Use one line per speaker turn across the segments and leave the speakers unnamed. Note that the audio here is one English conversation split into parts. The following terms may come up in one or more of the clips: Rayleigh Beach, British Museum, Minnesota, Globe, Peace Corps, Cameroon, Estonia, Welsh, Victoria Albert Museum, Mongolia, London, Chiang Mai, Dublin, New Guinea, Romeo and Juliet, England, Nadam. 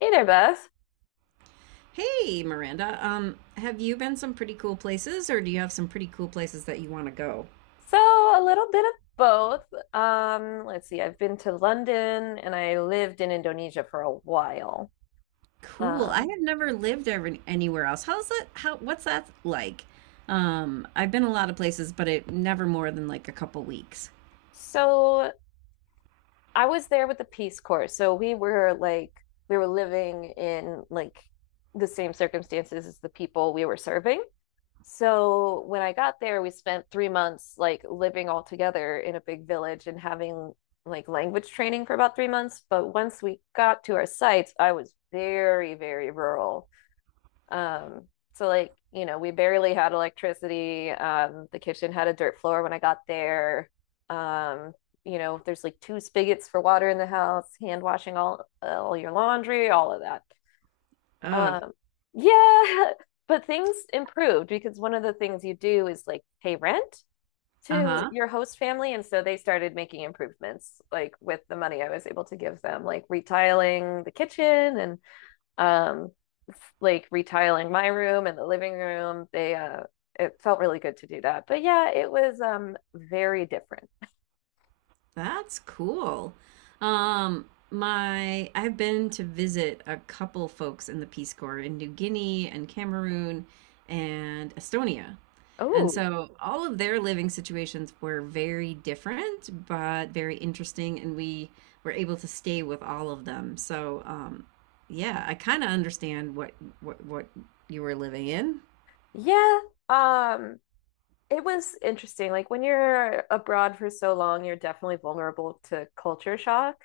Hey there, Beth.
Hey, Miranda. Have you been some pretty cool places, or do you have some pretty cool places that you want to go?
So, a little bit of both. Let's see, I've been to London and I lived in Indonesia for a while.
Cool. I
Um,
have never lived ever anywhere else. How's that? What's that like? I've been a lot of places, but it never more than like a couple weeks.
so I was there with the Peace Corps. So we were living in like the same circumstances as the people we were serving. So when I got there, we spent 3 months like living all together in a big village and having like language training for about 3 months. But once we got to our sites, I was very, very rural. Um, so like, you know, we barely had electricity. The kitchen had a dirt floor when I got there. Um, you know, there's like two spigots for water in the house, hand washing all your laundry, all of that.
Oh,
Um, yeah, but things improved because one of the things you do is like pay rent to
uh-huh.
your host family, and so they started making improvements like with the money I was able to give them, like retiling the kitchen and um like retiling my room and the living room. They it felt really good to do that. But yeah, it was very different.
That's cool. My I've been to visit a couple folks in the Peace Corps in New Guinea and Cameroon and Estonia. And
Oh,
so all of their living situations were very different, but very interesting, and we were able to stay with all of them. So, yeah, I kind of understand what what you were living in.
yeah. Um It was interesting. Like when you're abroad for so long, you're definitely vulnerable to culture shock.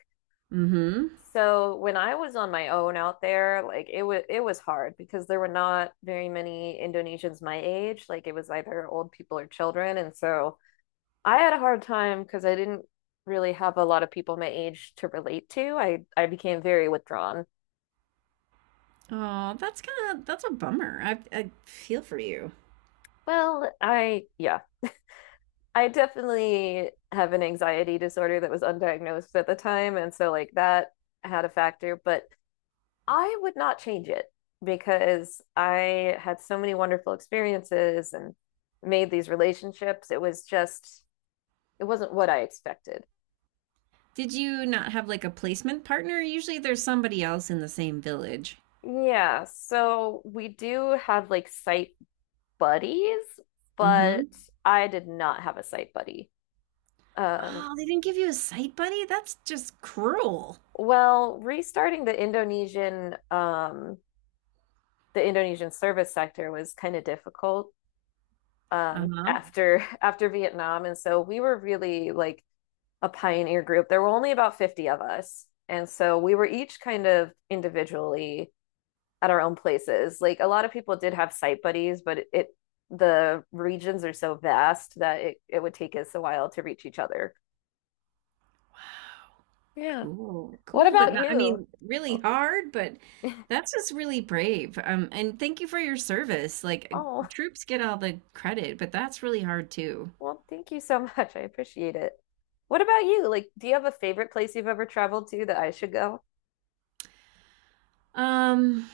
Mm-hmm.
So when I was on my own out there, like it was hard because there were not very many Indonesians my age. Like it was either old people or children, and so I had a hard time because I didn't really have a lot of people my age to relate to. I became very withdrawn.
Oh, that's kind of that's a bummer. I feel for you.
Well, I yeah, I definitely have an anxiety disorder that was undiagnosed at the time. And so, like, that had a factor, but I would not change it because I had so many wonderful experiences and made these relationships. It was just, it wasn't what I expected.
Did you not have like a placement partner? Usually there's somebody else in the same village.
Yeah. So, we do have like site buddies, but
Mm-hmm.
I did not have a site buddy. Um,
Oh, they didn't give you a site buddy? That's just cruel.
well, restarting the Indonesian service sector was kind of difficult
Uh-huh.
after after Vietnam, and so we were really like a pioneer group. There were only about 50 of us, and so we were each kind of individually at our own places. Like a lot of people did have site buddies, but it the regions are so vast that it would take us a while to reach each other. Yeah.
Cool.
What
Cool, but
about
not, I
you?
mean, really hard, but that's just really brave. And thank you for your service. Like
Oh,
troops get all the credit, but that's really hard too.
well, thank you so much. I appreciate it. What about you? Like, do you have a favorite place you've ever traveled to that I should go?
Um,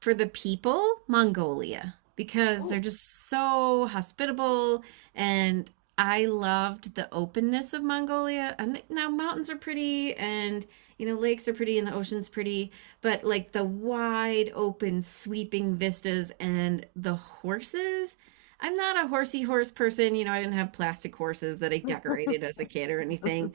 for the people, Mongolia, because they're
Oh.
just so hospitable. And I loved the openness of Mongolia. And now mountains are pretty, and lakes are pretty, and the ocean's pretty, but like the wide open, sweeping vistas and the horses. I'm not a horsey horse person. You know, I didn't have plastic horses that I decorated as a kid or anything,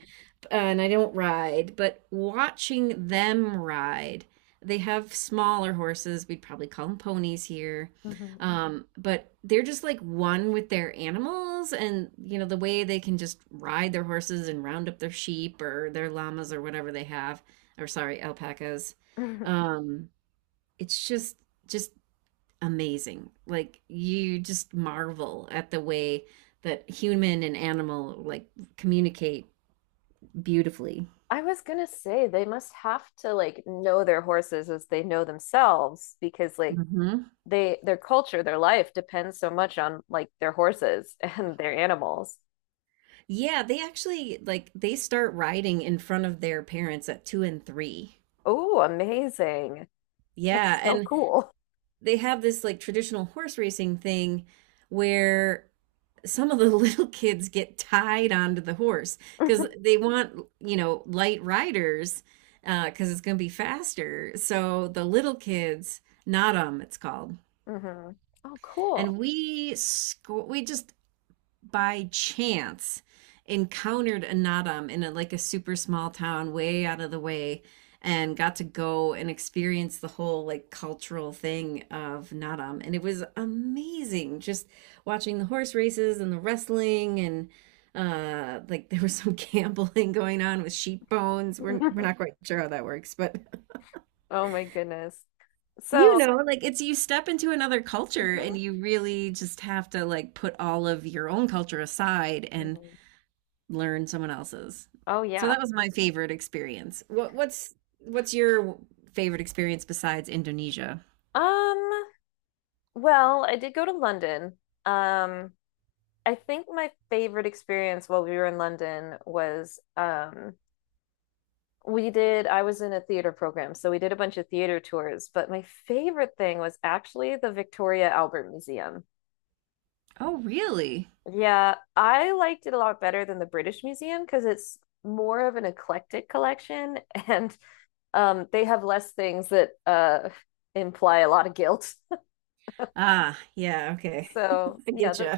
and I don't ride, but watching them ride, they have smaller horses. We'd probably call them ponies here. But they're just like one with their animals, and the way they can just ride their horses and round up their sheep or their llamas or whatever they have, or sorry, alpacas. Um, it's just amazing. Like you just marvel at the way that human and animal like communicate beautifully.
I was gonna say they must have to like know their horses as they know themselves because like
Mm-hmm.
they their culture, their life depends so much on like their horses and their animals.
Yeah, they actually like they start riding in front of their parents at two and three.
Oh, amazing.
Yeah,
That's so
and
cool.
they have this like traditional horse racing thing where some of the little kids get tied onto the horse because
Hmm.
they want, light riders, because it's going to be faster. So the little kids, not 'em, it's called.
Oh, cool.
And we just by chance encountered Anatam in like a super small town way out of the way and got to go and experience the whole like cultural thing of Nadam. And it was amazing just watching the horse races and the wrestling and like there was some gambling going on with sheep bones. We're not quite sure how that works, but
Oh my goodness.
you
So,
know, like it's you step into another culture
mhm.
and you really just have to like put all of your own culture aside and
Mhm.
learn someone else's.
Oh
So
yeah.
that was my favorite experience. What's your favorite experience besides Indonesia?
Um, well, I did go to London. Um, I think my favorite experience while we were in London was we did I was in a theater program, so we did a bunch of theater tours, but my favorite thing was actually the Victoria Albert Museum.
Oh, really?
Yeah, I liked it a lot better than the British Museum because it's more of an eclectic collection and they have less things that imply a lot of guilt.
Ah, yeah, okay.
So,
I
yeah,
get
the
you.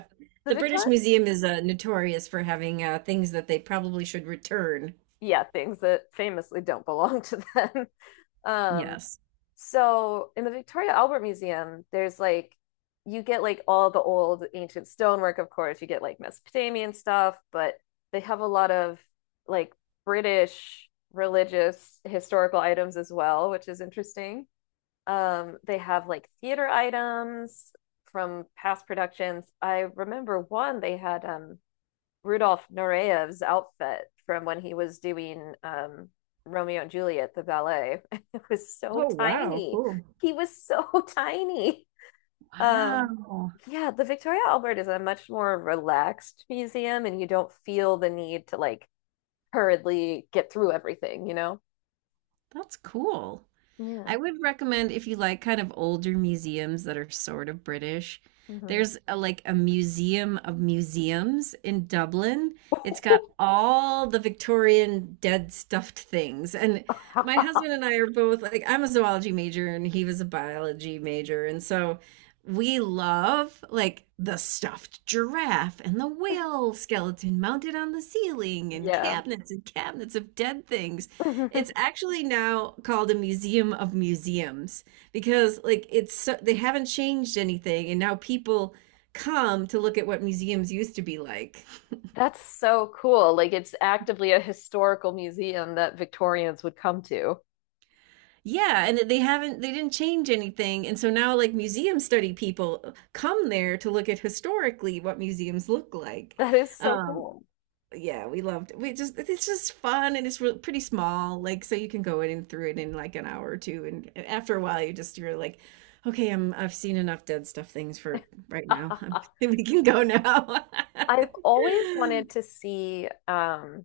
the
The British
Victoria
Museum is notorious for having things that they probably should return.
yeah, things that famously don't belong to them. Um,
Yes.
so in the Victoria Albert Museum, there's like you get like all the old ancient stonework, of course, you get like Mesopotamian stuff, but they have a lot of like British religious historical items as well, which is interesting. They have like theater items from past productions. I remember one they had Rudolf Noreyev's outfit from when he was doing Romeo and Juliet, the ballet. It was so
Oh, wow,
tiny.
cool.
He was so tiny. Um,
Wow.
yeah, the Victoria Albert is a much more relaxed museum, and you don't feel the need to like hurriedly get through everything, you know?
That's cool.
Yeah.
I would recommend if you like kind of older museums that are sort of British.
Hmm.
There's like a museum of museums in Dublin. It's got all the Victorian dead stuffed things. And my husband and I are both like, I'm a zoology major and he was a biology major. And so we love like the stuffed giraffe and the whale skeleton mounted on the ceiling
Yeah.
and cabinets of dead things. It's actually now called a museum of museums because they haven't changed anything and now people come to look at what museums used to be like.
That's so cool. Like it's actively a historical museum that Victorians would come to.
Yeah, and they didn't change anything and so now like museum study people come there to look at historically what museums look like.
That is so
Um
cool.
yeah, we loved we just it's just fun, and it's re pretty small, like so you can go in and through it in like an hour or two, and after a while you're like, okay, I've seen enough dead stuff things for right now. We can go now.
I've always wanted to see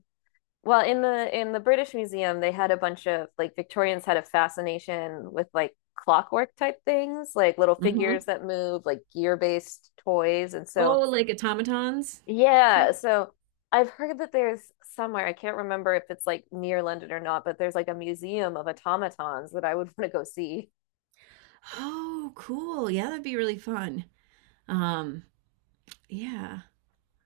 well in the British Museum they had a bunch of like Victorians had a fascination with like clockwork type things, like little figures
hmm
that move, like gear-based toys. And so
Oh, like automatons, kind
yeah,
of.
so I've heard that there's somewhere, I can't remember if it's like near London or not, but there's like a museum of automatons that I would want to go see.
Oh, cool. Yeah, that'd be really fun. Um, yeah.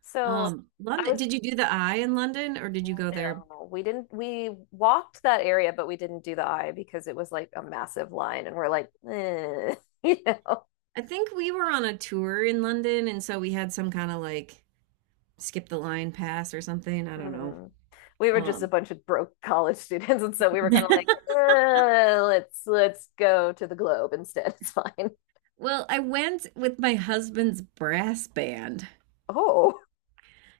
So I
London.
was
Did you do the Eye in London, or did you go there?
no, we didn't. We walked that area, but we didn't do the eye because it was like a massive line, and we're like, eh, you know,
I think we were on a tour in London, and so we had some kind of like skip the line pass or something. I don't know.
mhm, we were just a
Um,
bunch of broke college students, and so we were kind of like, "Eh, let's go to the Globe instead. It's fine."
well, I went with my husband's brass band
Oh,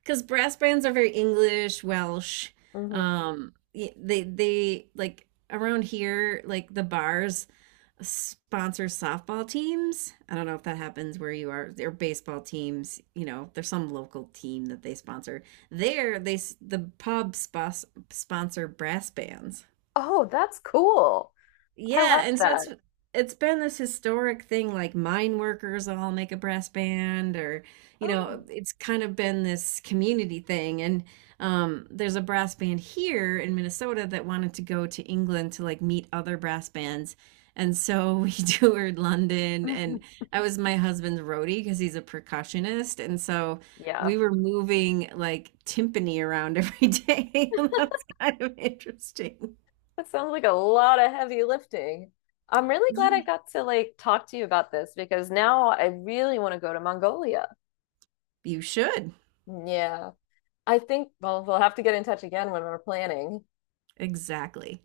because brass bands are very English, Welsh.
mhm.
They like around here, like the bars sponsor softball teams. I don't know if that happens where you are. They're baseball teams. There's some local team that they sponsor. There, the pub sponsor brass bands.
Oh, that's cool. I
Yeah,
love
and so
that.
it's been this historic thing like mine workers all make a brass band or
Oh,
it's kind of been this community thing and there's a brass band here in Minnesota that wanted to go to England to like meet other brass bands. And so we toured London and I was my husband's roadie because he's a percussionist and so
yeah,
we were moving like timpani around every day and that was kind of interesting.
that sounds like a lot of heavy lifting. I'm really glad I
Ye-
got to like talk to you about this because now I really want to go to Mongolia.
You should.
Yeah. I think, well, we'll have to get in touch again when we're planning.
Exactly.